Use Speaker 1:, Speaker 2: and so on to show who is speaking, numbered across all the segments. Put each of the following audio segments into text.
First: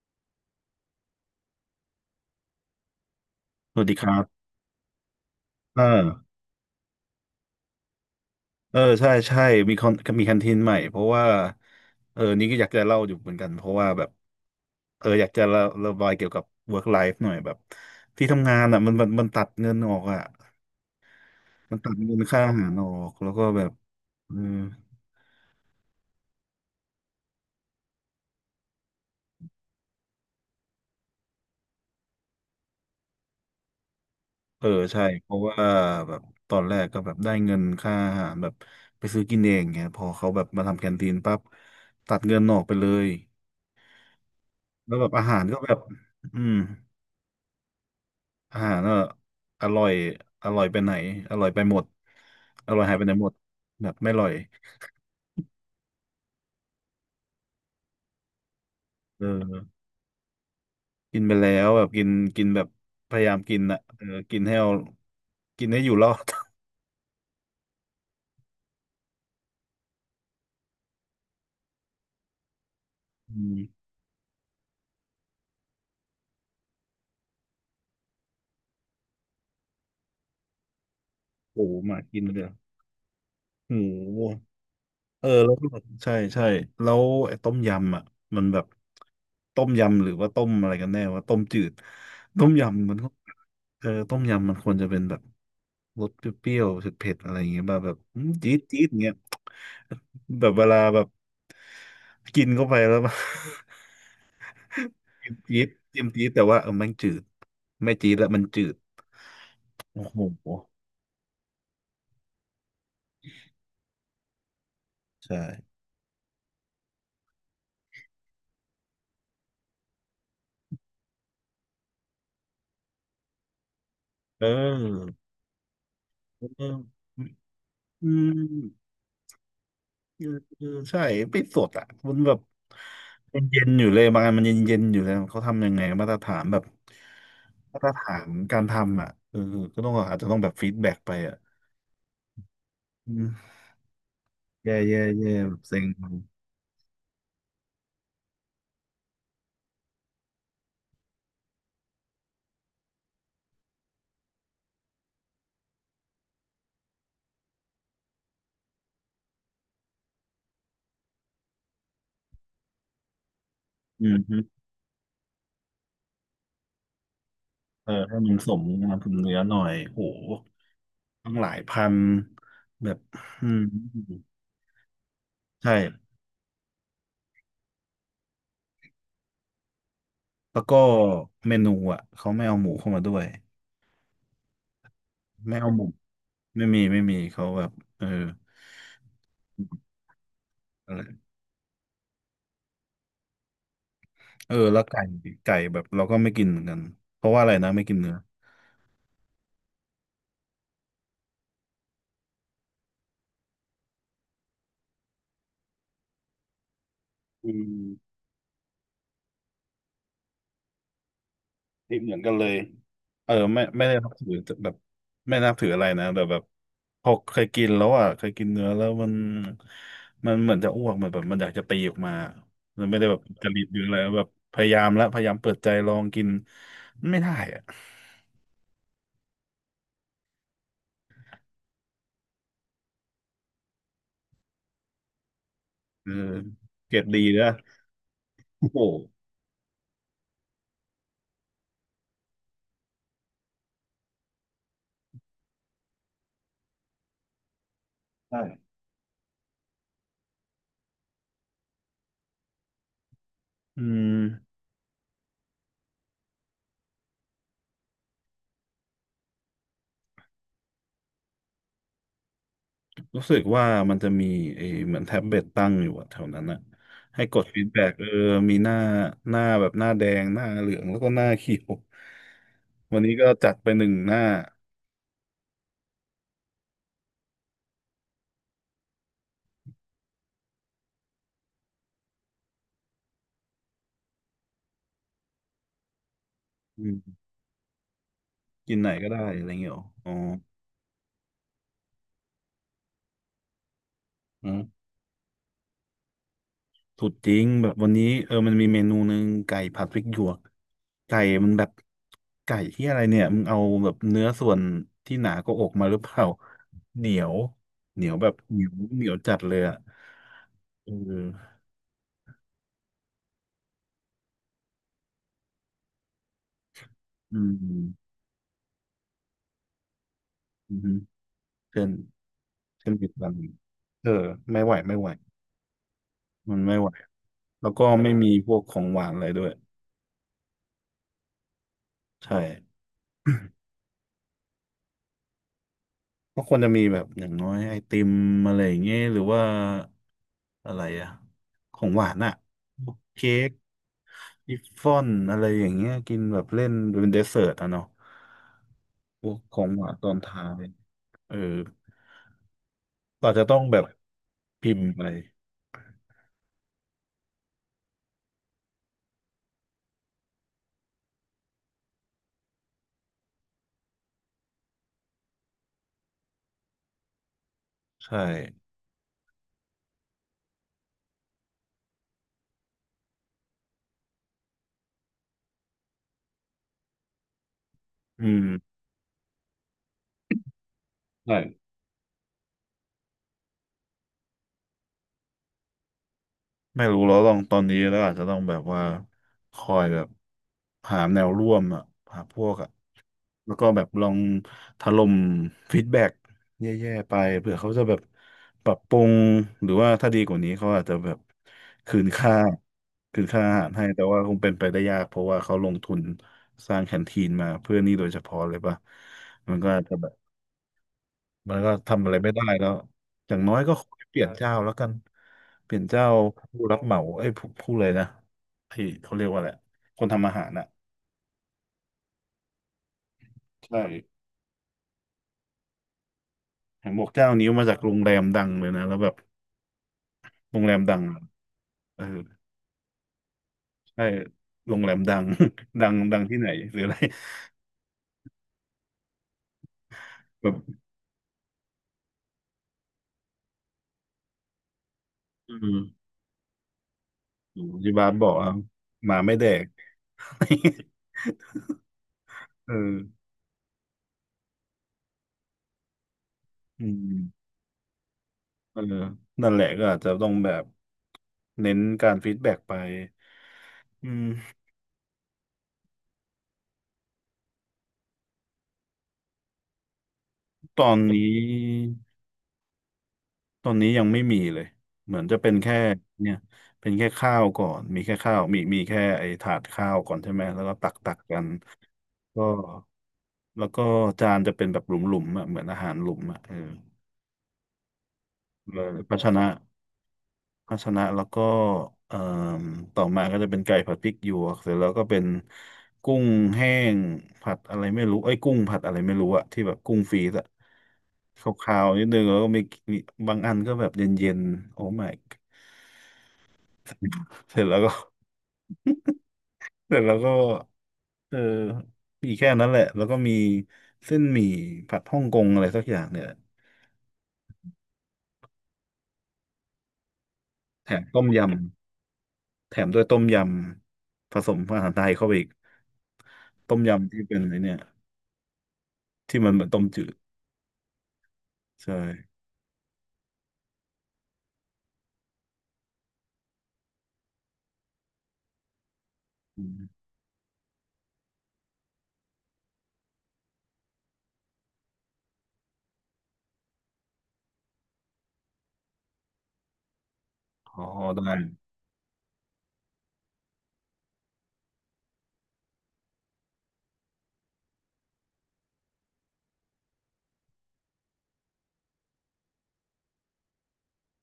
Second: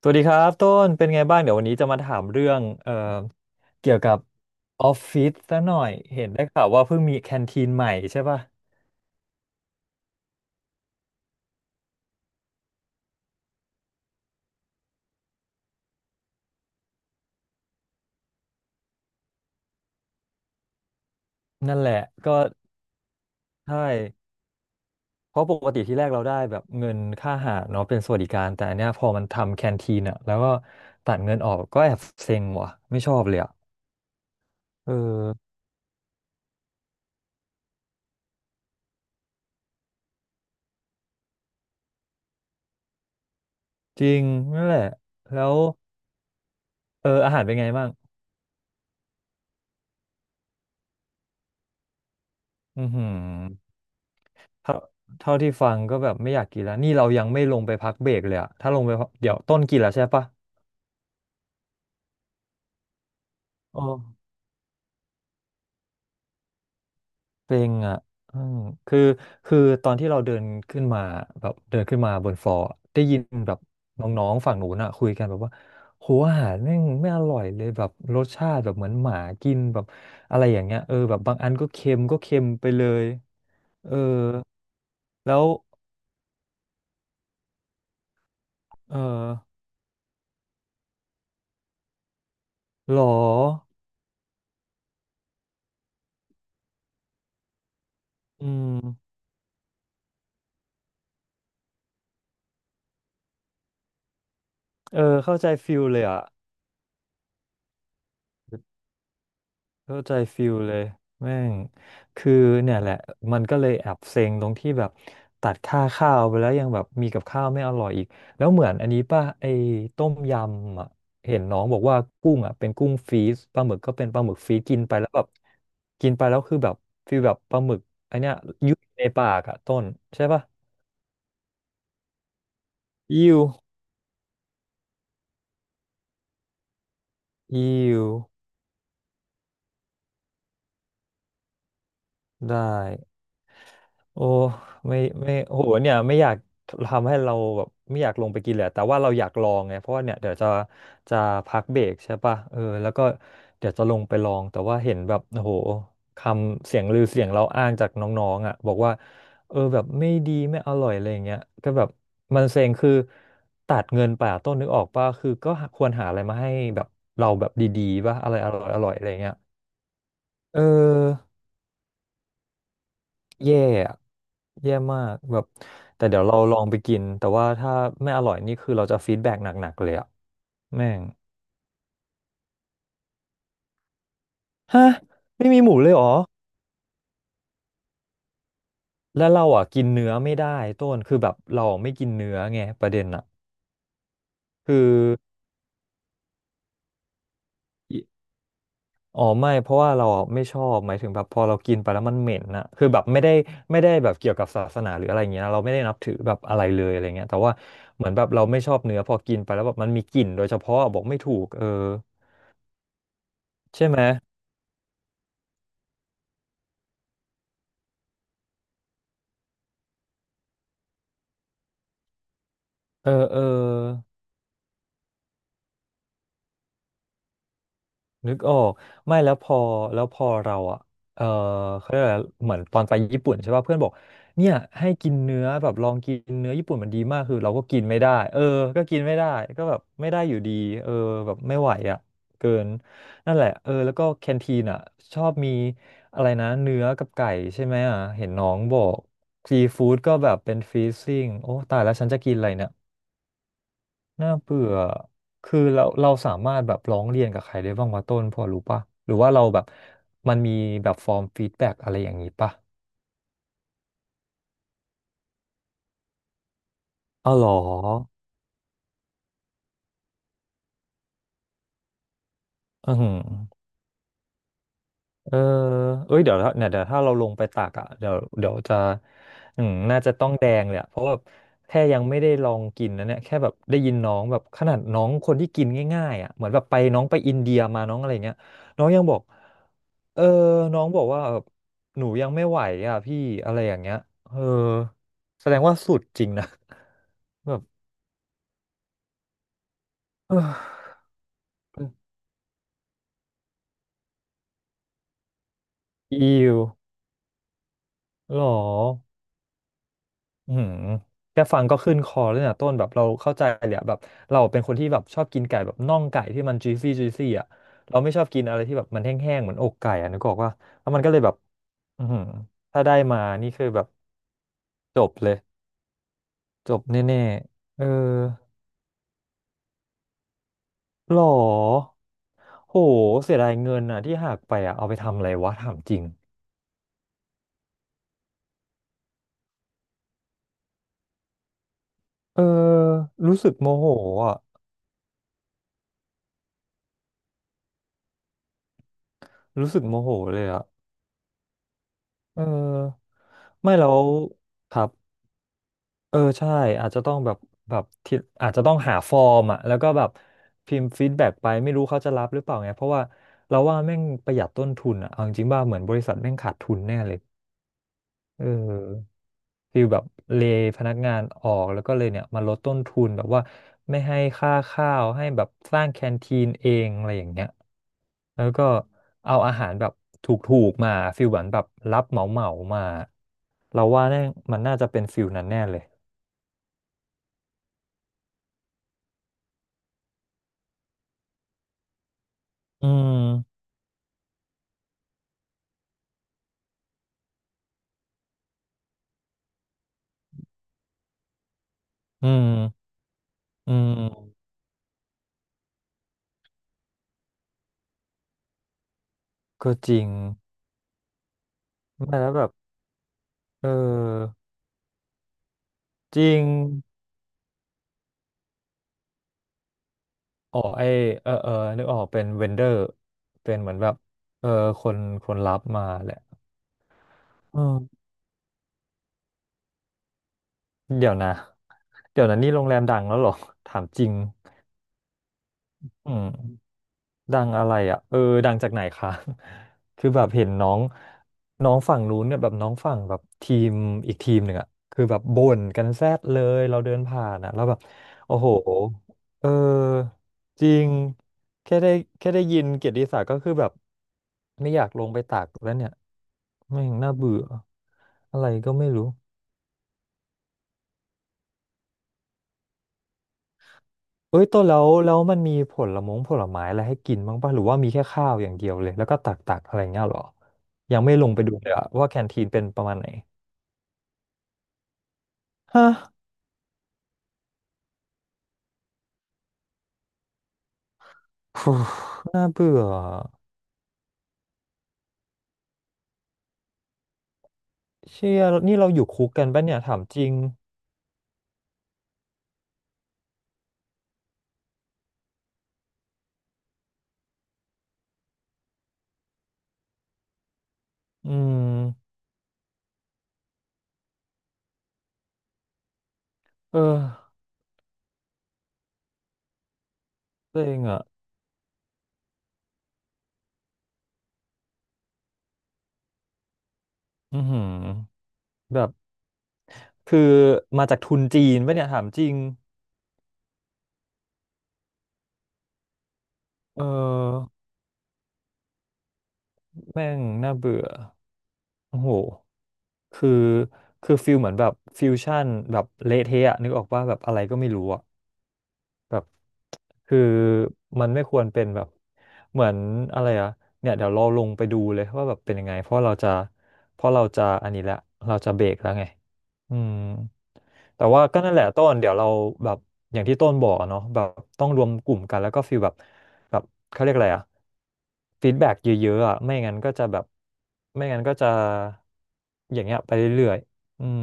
Speaker 1: สวัสดีครับต้นเป็นไงบ้างเดี๋ยววันนี้จะมาถามเรื่อง
Speaker 2: สวัส
Speaker 1: เกี่
Speaker 2: ดี
Speaker 1: ยว
Speaker 2: ค
Speaker 1: กั
Speaker 2: รั
Speaker 1: บ
Speaker 2: บ
Speaker 1: ออฟฟิศซะหน่อ
Speaker 2: เออ
Speaker 1: ยเห็นได้ข่าวว่าเพิ่งมีแคนทีนใหม่ใช่ป่ะ
Speaker 2: เออใช่ใช่มีคอนมีแคนทีนใหม่เพราะว่านี่ก็อยากจะเล่าอยู่เหมือนกันเพราะว่าแบบอยากจะระบายเกี่ยวกับ work life หน่อยแบบที่ทำงานอ่ะมันตัดเงินออกอ่ะมั
Speaker 1: นั่
Speaker 2: น
Speaker 1: นแห
Speaker 2: ตัด
Speaker 1: ละ
Speaker 2: เงิน
Speaker 1: ก็
Speaker 2: ค่าอาหารออกแล้วก็แบ
Speaker 1: ใช
Speaker 2: บ
Speaker 1: ่
Speaker 2: เออ
Speaker 1: เพราะปกติที่แรกเราได้แบบเงินค่าอาหารเนาะเป็นสวัสดิการแต่อันเนี้ยพอมันทำแคนทีนอ่ะแล้วก็ตัดเงินออกก็แอบเซ็งว่ะไม่ชอบเลยอ่ะ
Speaker 2: เออ
Speaker 1: เออ
Speaker 2: ใช่เพราะว่าแบบตอนแรกก็แบบได้เงินค่าอาหารแบบไปซื้อกินเองเงี้ยพอเขาแบบมาทำแคนทีนปั๊บตัดเงินออกไปเลย
Speaker 1: จริงนั่นแหละ
Speaker 2: แล้วแบบ
Speaker 1: แล้ว
Speaker 2: อืม
Speaker 1: เอออาหารเป็นไงบ้าง
Speaker 2: อาหารก็อร่อยอร่อยไปไหนอร่อยไปหมดอร่อย
Speaker 1: อือ
Speaker 2: หายไป
Speaker 1: หื
Speaker 2: ไห
Speaker 1: อ
Speaker 2: นหมดแบบไม่อร่อย
Speaker 1: เท่าเท่าที่ฟังก็แบบไม่อยากกินแล้วนี่เรายังไม่ลงไปพักเบรกเลยอะถ้าลงไปพัก
Speaker 2: เอ
Speaker 1: เดี๋ยวต้น
Speaker 2: อ
Speaker 1: กินแล้วใช่ปะ
Speaker 2: กินไปแล้วแบบกินกินแบบพยายามกินอ่ะ
Speaker 1: อ๋อ
Speaker 2: เออกินให้อยู่รอด
Speaker 1: เป็นอะอืมคือคือตอนที่เราเดินขึ้นมาแบบเดินขึ้นมาบนฟลอร์อะได้ยิน
Speaker 2: อื
Speaker 1: แบ
Speaker 2: ม
Speaker 1: บน้องๆฝั่งหนูนอะคุยกันแบบว่าโหอาหารแม่งไม่อร่อยเลยแบบรสชาติแบบเหมือนหมากินแบบอะไรอย่างเงี้ยเออแบบบางอัน
Speaker 2: โอ้
Speaker 1: ก็
Speaker 2: โหห
Speaker 1: เค็
Speaker 2: มา
Speaker 1: มก็
Speaker 2: กิน
Speaker 1: เค็
Speaker 2: เล
Speaker 1: ม
Speaker 2: ย
Speaker 1: ไปเลย
Speaker 2: โอ้
Speaker 1: เออ
Speaker 2: โห
Speaker 1: แล้ว
Speaker 2: แล้วก็ใช่ใช่แล้วไอ้ต้มยำอ่ะมันแบบ
Speaker 1: เออ
Speaker 2: ต้มยำหรือว่าต้มอะไรกันแน่ว่าต้มจืดต้มยำมั
Speaker 1: หร
Speaker 2: นก็
Speaker 1: อ
Speaker 2: ต้มยำมันควรจะเป็นแบบรสเปรี้ยวๆเผ็ดๆอะไรอย่างเงี้ยแบบ
Speaker 1: อื
Speaker 2: จี๊ด
Speaker 1: ม
Speaker 2: จี๊ดเงี้ย แบบเวลาแบบกินเข้าไปแล้ว ม
Speaker 1: เออ
Speaker 2: ัน
Speaker 1: เข้าใจ
Speaker 2: จิ้มจี๊ด
Speaker 1: ฟิลเล
Speaker 2: จิ้
Speaker 1: ย
Speaker 2: ม
Speaker 1: อ่ะ
Speaker 2: จี๊ดแต่ว่ามันจืดไม่จี๊ดแล้วมันจืด
Speaker 1: เข้า
Speaker 2: โอ้
Speaker 1: ใจ
Speaker 2: โห
Speaker 1: ฟิลเลยแม่งคือเนี่ยแหละมันก็เลยแอบเซ็งตรงที่แบบ
Speaker 2: ใช่
Speaker 1: ตัดค่าข้าวไปแล้วยังแบบมีกับข้าวไม่อร่อยอีกแล้วเหมือนอันนี้ป่ะไอ้ต้มยำอ่ะเห็นน้องบอกว่ากุ้งอ่ะเป็นกุ้งฟรีซปลาหมึกก็เป็นปลาหมึก
Speaker 2: เ
Speaker 1: ฟรีซกินไปแล้ว
Speaker 2: ออ
Speaker 1: แบบกินไปแล้วคือ
Speaker 2: เออ
Speaker 1: แบบฟีลแบบปลาหมึก
Speaker 2: อื
Speaker 1: อันเนี้ยยุ่ย
Speaker 2: ม
Speaker 1: ในปากอ่ะต้น
Speaker 2: เอ
Speaker 1: ใช่
Speaker 2: อ
Speaker 1: ป่ะ
Speaker 2: เออใช่ไม่สดอ่ะมันแบบ
Speaker 1: อิ
Speaker 2: มั
Speaker 1: ว
Speaker 2: นเย็นอยู่เลยบางอันมันเย็นเย็นอยู่เลยเขาทำยังไง
Speaker 1: อิ
Speaker 2: มาตร
Speaker 1: ว
Speaker 2: ฐานการทำอ่ะเออก็ต้องอาจจะต้องแบบฟีดแบ็กไปอ่ะ
Speaker 1: ได้
Speaker 2: อืม
Speaker 1: โอ้
Speaker 2: แย่
Speaker 1: ไม่
Speaker 2: แย่แย่
Speaker 1: ไม่
Speaker 2: แบ
Speaker 1: โอ้
Speaker 2: บ
Speaker 1: โห
Speaker 2: เซ็ง
Speaker 1: เนี่ยไม่อยากทำให้เราแบบไม่อยากลงไปกินเลยอะแต่ว่าเราอยากลองไงเพราะว่าเนี่ยเดี๋ยวจะจะพักเบรกใช่ป่ะเออแล้วก็เดี๋ยวจะลงไปลองแต่ว่าเห็นแบบโอ้โหคำเสียงลือเสียงเราอ้างจากน้องๆอ่ะบอกว่าเออแบบไม่ดีไม่อร่อยอะไรอย่างเงี้ยก็แบบมันเซ็งคือตัด
Speaker 2: อื
Speaker 1: เงิน
Speaker 2: ม
Speaker 1: ไป
Speaker 2: ฮึ
Speaker 1: อะต้นนึกออกป่ะคือก็ควรหาอะไรมาให้แบบเราแบบดี
Speaker 2: เออ
Speaker 1: ๆป่ะ
Speaker 2: ให้
Speaker 1: อะ
Speaker 2: มั
Speaker 1: ไร
Speaker 2: น
Speaker 1: อ
Speaker 2: ส
Speaker 1: ร่
Speaker 2: ม
Speaker 1: อยอร่
Speaker 2: งา
Speaker 1: อย
Speaker 2: น
Speaker 1: อะ
Speaker 2: คุ
Speaker 1: ไรอ
Speaker 2: ณ
Speaker 1: ย่างเงี้
Speaker 2: เนื้
Speaker 1: ย
Speaker 2: อหน่อยโห
Speaker 1: เออ
Speaker 2: ต้งหลายพันแบบอื
Speaker 1: แย่
Speaker 2: ม
Speaker 1: อะแย่มากแบบแต่
Speaker 2: ใช่
Speaker 1: เดี๋ยวเราลองไปกินแต่ว่าถ้าไม่อร่อยนี่คือเราจะฟีดแบ็กหนักๆเลยอะ
Speaker 2: แล้วก็
Speaker 1: แม่ง
Speaker 2: เมนูอ่ะเขาไม่เอาหมูเข้ามาด้วย
Speaker 1: ฮะไม่
Speaker 2: ไม่
Speaker 1: มีห
Speaker 2: เอา
Speaker 1: มู
Speaker 2: หมู
Speaker 1: เลยเหรอ
Speaker 2: ไม่มีไม่มีเขาแบบเออ
Speaker 1: แล้วเราอ่ะกินเนื้อไม่ได้ต้
Speaker 2: อะ
Speaker 1: น
Speaker 2: ไร
Speaker 1: คือแบบเราไม่กินเนื้อไงประเด็นอ่ะ
Speaker 2: แล้
Speaker 1: คื
Speaker 2: ว
Speaker 1: อ
Speaker 2: ไก่แบบเราก็ไม่กินเหมือนกันเพราะว่าอะไรนะไม่กิ
Speaker 1: อิ
Speaker 2: นเนื้อ
Speaker 1: อ๋อไม่เพราะว่าเราอะไม่ชอบหมายถึงแบบพอเรากินไปแล้วมันเหม็นน่ะคือแบบไม่ได้ไม่ได้แบบเกี่ยวกับศาสนาหรืออะไรเงี้ยนะเราไม่ได้นับถือแบบอะไรเลยอะไรเงี้ยแต่
Speaker 2: อื
Speaker 1: ว่าเหมือน
Speaker 2: ม
Speaker 1: แบบเราไม่ชอบเนื้อพอกินไปแล้วแบบมันมีกลิ่นโดยเฉพาะบอกไม่ถูกเออ
Speaker 2: นี่เหมือนกันเลย เออไม่ไม่
Speaker 1: ใช่
Speaker 2: ได้
Speaker 1: ไหม
Speaker 2: นับถือแบบไม่นับถืออะไรนะแต่แบบพอเคยกินแล้วอ่ะเคยกินเนื้อแล้วมันเหมือนจะอ้วกเหมือนแบบมันอยากจะตีออกมามันไม่ได้
Speaker 1: เออ
Speaker 2: แบบ
Speaker 1: เออ
Speaker 2: จริตหรืออะไรแบบพยายามแล้วพยายามเปิดใจลองกินมันไม่ได้อ่ะ
Speaker 1: นึกออกไม่แล้วพอแล้วพอเราอ่ะเออเขาเรียกอะไรเหมือนตอนไปญี่ปุ่นใช่ป่ะเพื่อนบอกเนี่ยให้กินเนื้อแบบลอง
Speaker 2: เออ
Speaker 1: กินเนื้อญี่ปุ่นมัน
Speaker 2: เก็
Speaker 1: ดี
Speaker 2: บดี
Speaker 1: มากคือ
Speaker 2: นะ
Speaker 1: เราก็กินไม่ได้เออ
Speaker 2: โอ้โห
Speaker 1: ก็กินไม่ได้ก็แบบไม่ได้อยู่ดีเออแบบไม่ไหวอ่ะเกินนั่นแหละเออแล้วก็แคนทีนอ่ะชอบมีอะไรนะเนื้อกับไก่ใช่ไหมอ่ะเห็น
Speaker 2: ใช่
Speaker 1: น้องบอกซีฟู้ดก็แบบเป็นฟรีซิ่งโอ้ตายแล้วฉันจะกินอะไรเนี่ย
Speaker 2: อื
Speaker 1: น่า
Speaker 2: ม
Speaker 1: เบื่อคือเราเราสามารถแบบร้องเรียนกับใครได้บ้างวะต้นพอรู้ปะหรือว่าเราแบบมันมีแบบฟอร์มฟีดแบ็กอะไรอย่างนี้ปะ
Speaker 2: รู้สึกว่ามันจะมีเหมือนแท็บเล็ตตั้งอยู่อะแถวนั้นอะให้
Speaker 1: อ๋อ
Speaker 2: ก
Speaker 1: เห
Speaker 2: ด
Speaker 1: รอ
Speaker 2: ฟีดแบ็กมีหน้าแดงหน้าเหลืองแล้วก็หน้าเขียว
Speaker 1: อือ
Speaker 2: วัน
Speaker 1: หื
Speaker 2: นี้
Speaker 1: อ
Speaker 2: ก็จัดไปหนึ่งหน้า
Speaker 1: เออเอ้ยเดี๋ยวถ้าเนี่ยเดี๋ยวถ้าเราลงไปตักอ่ะเดี๋ยวเดี๋ยวจะอืมน่าจะต้องแดงเลยอะเพราะว่าแค่ยังไม่ได้ลองกินนะเนี่ยแค่แบบได้ยินน้องแบบขนาดน้องคนที่กินง่ายๆอ่ะเหมือนแบบไป
Speaker 2: อื
Speaker 1: น้องไป
Speaker 2: ม
Speaker 1: อินเดียมาน้องอะไรเงี้ย
Speaker 2: กิน
Speaker 1: น้อ
Speaker 2: ไหน
Speaker 1: งยัง
Speaker 2: ก็
Speaker 1: บอก
Speaker 2: ได้อะไรเงี้ยหรออ๋อ
Speaker 1: เออน้องบอกว่าแบบหนูยังไม่ไหวอ่ะพี่อะไรอย่างเงี้ยเออ
Speaker 2: อืม
Speaker 1: แสดงว่าสุดจริงนะ
Speaker 2: สุดจริง
Speaker 1: แบบ
Speaker 2: แบบวันนี้มันมีเมนูหนึ่งไก่ผัดพริกหยวก
Speaker 1: เออ
Speaker 2: ไก่มันแบบไก่ที่อะไรเนี่ยมึงเอาแบบเนื้อส่วนที่หนากว่าอกมาหรือเป
Speaker 1: อิ
Speaker 2: ล่า
Speaker 1: ว
Speaker 2: เหนียวเหนียวแบ
Speaker 1: ห
Speaker 2: บ
Speaker 1: รอ
Speaker 2: เหนียวเหนียวจัดเลยอะ
Speaker 1: อืม
Speaker 2: เอ
Speaker 1: แค่
Speaker 2: อ
Speaker 1: ฟังก็ขึ้นคอแล้วเนี่ยต้นแบบเราเข้าใจเลยอะแบบเราเป็นคนที่แบบชอบกินไก่แบบน่องไก่ที่มัน juicy juicy
Speaker 2: อื
Speaker 1: อ่ะ
Speaker 2: ม
Speaker 1: เราไม่ชอบกินอะไรที่แบบมันแห้งๆเหมือนอกไก่อ่ะนึกออกว่า
Speaker 2: อื
Speaker 1: แล้ว
Speaker 2: ม
Speaker 1: มันก็เลยแบบ
Speaker 2: เส้น
Speaker 1: อืมถ้า
Speaker 2: เส้น
Speaker 1: ได้
Speaker 2: บิด
Speaker 1: มา
Speaker 2: บาง
Speaker 1: นี่คือแบบ
Speaker 2: เออไม่ไหวไม่
Speaker 1: จ
Speaker 2: ไหว
Speaker 1: บเลย
Speaker 2: มัน
Speaker 1: จ
Speaker 2: ไม่
Speaker 1: บ
Speaker 2: ไหว
Speaker 1: แน่
Speaker 2: แล้ว
Speaker 1: ๆเอ
Speaker 2: ก็
Speaker 1: อ
Speaker 2: ไม่มีพวกของหวานอะไรด้วย
Speaker 1: หรอ
Speaker 2: ใช่
Speaker 1: โหเสียดาย เงินอ่ะที่หักไปอ่ะเอาไปทำอะไรวะถามจริง
Speaker 2: ก็ควรจะมีแบบอย่างน้อยไอติมอะไรอย่างเงี้ยหรือว่าอะไรอะของหวานอะ
Speaker 1: เออ
Speaker 2: พวกเค้
Speaker 1: รู้สึ
Speaker 2: ก
Speaker 1: กโมโหอ่ะ
Speaker 2: วิฟฟ่อนอะไรอย่างเงี้ยกินแบบเล่นเป็นเดสเซอร์ตอะเนาะพวกของ
Speaker 1: รู้สึ
Speaker 2: ห
Speaker 1: ก
Speaker 2: วาน
Speaker 1: โม
Speaker 2: ตอ
Speaker 1: โห
Speaker 2: น
Speaker 1: เล
Speaker 2: ท้า
Speaker 1: ย
Speaker 2: ย
Speaker 1: อ่ะ
Speaker 2: เออ
Speaker 1: เออ
Speaker 2: เราจจะต้อง
Speaker 1: ไม่
Speaker 2: แบบ
Speaker 1: แล้ว
Speaker 2: พิ
Speaker 1: ค
Speaker 2: ม
Speaker 1: รั
Speaker 2: พ์
Speaker 1: บ
Speaker 2: ไป
Speaker 1: เออใช่อาจจะต้องแบบแบบที่อาจจะต้องหาฟอร์มอ่ะแล้วก็แบบพิมพ์ฟีดแบ็กไปไม่รู้เขาจะรับหรือเปล่าไงเพราะว่าเราว่าแม่งประหยัดต้นทุนอ่ะเอาจริงๆว่าเหมือนบริษัทแม่งขาดทุนแน่เลย
Speaker 2: ใช่
Speaker 1: เออฟีลแบบเลย์พนักงานออกแล้วก็เลยเนี่ยมาลดต้นทุนแบบว่าไม่ให้ค่าข้าวให้แบบสร้างแคนทีนเองอะไรอย่างเงี้ย
Speaker 2: อื
Speaker 1: แล้วก็
Speaker 2: ม
Speaker 1: เอาอาหารแบบถูกๆมาฟิลเหมือนแบบ
Speaker 2: ใช่
Speaker 1: รับเหมาเหมามาเราว่าแน่งมันน่าจะเป็นฟิลนั้นแน่เลย
Speaker 2: ไม่รู้แล้วลองตอนนี้แล้วอาจจะต้องแบบว่าคอยแบบหาแนวร่วมอ่ะหาพวกอ่ะ
Speaker 1: อื
Speaker 2: แล้ว
Speaker 1: ม
Speaker 2: ก็แบบลองถล่มฟีดแบ็กแย่ๆไปเผื่อเขาจะแบบปรับปรุงหรือว่าถ้าดีกว่านี้เขาอาจจะแบบคืน
Speaker 1: อื
Speaker 2: ค่า
Speaker 1: ม
Speaker 2: คืนค่าอาหาร
Speaker 1: อื
Speaker 2: ให้แต่ว่าคง
Speaker 1: ม
Speaker 2: เป็นไปได้ยากเพราะว่าเขาลงทุนสร้างแคนทีนมาเพื่อนี่โดยเฉพาะเลยป่ะมันก็
Speaker 1: ก็
Speaker 2: อาจ
Speaker 1: จ
Speaker 2: จะ
Speaker 1: ริ
Speaker 2: แบ
Speaker 1: ง
Speaker 2: บ มันก็ทำอะไร
Speaker 1: ไม่แล้
Speaker 2: ไม่
Speaker 1: ว
Speaker 2: ได้
Speaker 1: แบบ
Speaker 2: แล้วอย่างน้อย
Speaker 1: เ
Speaker 2: ก็ขอให้เปลี่ยน
Speaker 1: ออ
Speaker 2: เจ้าแล้วกันเปลี่ยนเจ้า
Speaker 1: จริง
Speaker 2: ผู้รับเหมาเอ้ยผู้เลยนะไอ้เขาเรียกว่าอะไรคนทำอาหาร
Speaker 1: อ๋อ
Speaker 2: น่ะ
Speaker 1: ไอเออเออนึกออกเป็นเวนเดอร์เป็นเหมือ
Speaker 2: ใช่
Speaker 1: นแบบเออคนรับมาแหละ
Speaker 2: เห็นบอกเจ้านี้
Speaker 1: เอ
Speaker 2: มาจาก
Speaker 1: อ
Speaker 2: โรงแรมดังเลยนะแล้วแบบโรงแรมดัง
Speaker 1: เดี๋ยว
Speaker 2: อะ
Speaker 1: นะ
Speaker 2: เออ
Speaker 1: นี่โรงแรมดังแล้วเหรอถามจ
Speaker 2: ใช่
Speaker 1: ริง
Speaker 2: โรงแรมดัง ดัง
Speaker 1: อื
Speaker 2: ดัง
Speaker 1: ม
Speaker 2: ที่ไหนหรืออะไร
Speaker 1: ดังอะไรอ่ะเออดังจากไหนคะ คือแบบเห็น
Speaker 2: แบบ
Speaker 1: น้องน้องฝั่งนู้นเนี่ยแบบน้องฝั่งแบบทีมอีกทีมหนึ่งอ่ะคือแบบบ่
Speaker 2: อื
Speaker 1: นกันแซ
Speaker 2: ม
Speaker 1: ดเลยเราเดินผ่านอ่ะแล้วแบบ
Speaker 2: ที่บ้านบอก
Speaker 1: โอ้โห
Speaker 2: อ่ะหมาไม่แด
Speaker 1: เออ
Speaker 2: ก
Speaker 1: จริง แค่ได้แค่ได้ยิน
Speaker 2: เออ
Speaker 1: เกียรติศักดิ์ก็คือแบบไม่อยากลงไปตักแล้วเนี่ยไม่
Speaker 2: อื
Speaker 1: งน่าเบื่อ
Speaker 2: ม
Speaker 1: อะไรก็
Speaker 2: เออ
Speaker 1: ไม่รู้
Speaker 2: นั่นแหละก็อาจจะต้องแบบเน้นการฟีดแบ็กไปอืม
Speaker 1: เอ้ยต้นแล้วมันมีผลมงผลไม้อะไรให้กินบ้างป่ะหรือว่ามีแค่ข้าวอย่างเดียวเลยแล้วก็ตักอะไรเงี้ยเหรอ
Speaker 2: ตอ
Speaker 1: ยั
Speaker 2: น
Speaker 1: งไม่ลง
Speaker 2: นี้
Speaker 1: ไปดูเลยอะว่าแคนทีนเป็นประมาณไหน
Speaker 2: ยังไม่มีเลยเหมือนจะเป็นแค่
Speaker 1: ฮะ
Speaker 2: เนี่ยเป็นแค่ข้าวก่อนมีแค่ข้าวมีแค่ไอ้ถาดข้าวก่อนใช่ไหมแล้วก็ตักตักกัน
Speaker 1: ฟู
Speaker 2: ก็
Speaker 1: น่าเบื่อ
Speaker 2: แล้วก็จานจะเป็นแบบหลุมๆอ่ะเหมือนอาหารหลุมอ่ะเออ
Speaker 1: เชี่ย
Speaker 2: เอ
Speaker 1: นี่
Speaker 2: อ
Speaker 1: เราอยู่
Speaker 2: ภาช
Speaker 1: คุก
Speaker 2: นะ
Speaker 1: กันป่ะเนี่ยถามจริง
Speaker 2: พัชนะแล้วก็เอ่อต่อมาก็จะเป็นไก่ผัดพริกหยวกเสร็จแล้วก็เป็นกุ้งแห้งผัดอะไรไม่รู้ไอ้ยกุ้งผัดอะไรไม่รู้อะที่แบบกุ้งฟรีซอะ
Speaker 1: อื
Speaker 2: ขาวๆนิด
Speaker 1: ม
Speaker 2: นึงแล้วก็มีมีบางอันก็แบบเย็นๆโอ้ my god
Speaker 1: เออ
Speaker 2: เสร็จแล้วก็เสร็จแล้วก็
Speaker 1: เซ็งอะ
Speaker 2: เออมีแค่นั้นแหละแล้วก็มีเส้นหมี่ผัดฮ่องกงอะไรสักอย่างเนี่ยแหละ
Speaker 1: อือหือแบบคือมา
Speaker 2: แถ
Speaker 1: จาก
Speaker 2: ม
Speaker 1: ทุน
Speaker 2: ต้มย
Speaker 1: จีนป่ะเนี่ยถามจริง
Speaker 2: ำแถมด้วยต้มยำผสมอาหารไทยเข้าไปอีกต้
Speaker 1: เ
Speaker 2: มยำที่เป็น
Speaker 1: ออ
Speaker 2: ไอเนี่ยที่มันเหมือนต้มจื
Speaker 1: แม่
Speaker 2: ด
Speaker 1: งน่าเบื่อ
Speaker 2: ใช่
Speaker 1: โอ้โหคือคือฟิลเหมือนแบบฟิวชั่นแบบเละเทะอะนึกออกว่าแบบอะไรก็ไม่รู้อะ แบบ
Speaker 2: อืม
Speaker 1: คือมันไม่ควรเป็นแบบเหมือนอะไรอะเนี่ยเดี๋ยวเราลงไปดูเลยว่าแบบเป็นยังไงเพราะเราจะอันนี้แหละเราจะเบรกแล้วไงอืม
Speaker 2: อ๋อ
Speaker 1: แต่ว่า
Speaker 2: ได้
Speaker 1: ก็นั่นแหละต้นเดี๋ยวเราแบบอย่างที่ต้นบอกอะเนาะแบบต้องรวมกลุ่มกันแล้วก็ฟีลแบบแบบเขาเรียกอะไรอะฟีดแบ็กเยอะๆอะไม่งั้นก็จะอย่างเงี้ยไปเรื่อยๆอืม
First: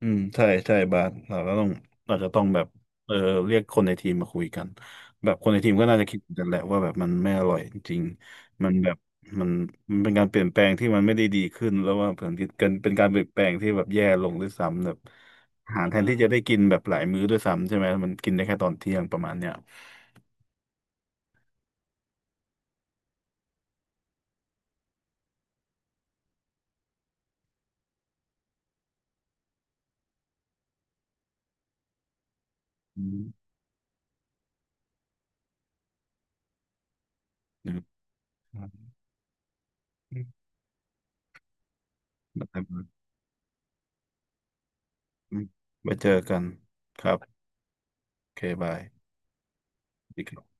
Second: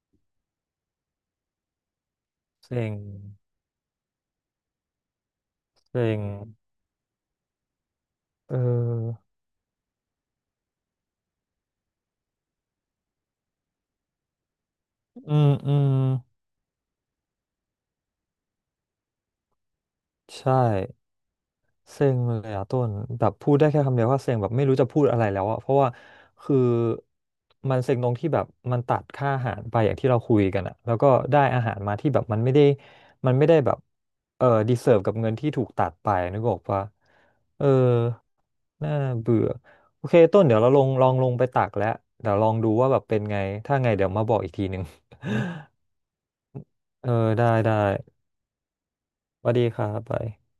Speaker 2: อืมใช่ใช่บาสเราจจะต้องแบบ
Speaker 1: เซ็ง
Speaker 2: เออเรียกคนในทีมมาคุยกันแบบคนในทีมก็น่าจะ
Speaker 1: เซ็
Speaker 2: คิด
Speaker 1: ง
Speaker 2: เหมือนกันแหละว่าแบบมันไม่อร่อยจริง
Speaker 1: เอ
Speaker 2: มันแบบ
Speaker 1: อ
Speaker 2: มันมันเป็นการเปลี่ยนแปลงที่มันไม่ได้ดีขึ้นแล้วว่าเผมือนกันเป็นการเปลี่ยนแปลงที่แบบแย่ลงด้วยซ้ำแบบ
Speaker 1: อืมอื
Speaker 2: อาหาร
Speaker 1: ม
Speaker 2: แทนที่จะได้กินแบบหลายมื้อด้วยซ้ำใช่ไหมมันกินได้แค่ตอนเที่ยงประมาณเนี้ย
Speaker 1: ใช่เซ็งเลยอะต้นแบบพูดได้แค่คำเดียวว่าเซ็งแบบไม่รู้จะพูดอะไรแล้วอะเพราะว่าคือมันเซ็งตรงที่แบบมันตัดค่าอาหารไปอย่างที่เราคุยกันอะแล้วก็ได้อาหารมาที่แบบมันไม่ได้
Speaker 2: อืม
Speaker 1: มันไม่ได้แบบเออดีเซิร์ฟกับเงินที่ถูกตัดไปนึกออกปะเออ
Speaker 2: นะครับ
Speaker 1: น่าเบื่อโอเค
Speaker 2: อืม
Speaker 1: ต้นเดี๋ยวเราลองลงไปตักแล้วเดี๋ยวลอง
Speaker 2: ได้
Speaker 1: ดู
Speaker 2: บาส
Speaker 1: ว่าแบบเป็นไงถ้าไงเดี๋ยวมาบอกอีกทีหนึ่ง
Speaker 2: อืมไว้เจอกันค
Speaker 1: เออ
Speaker 2: รับ
Speaker 1: ได้
Speaker 2: โอเคบาย
Speaker 1: สวัสดีครับ
Speaker 2: สวั
Speaker 1: ไป
Speaker 2: สดีครับ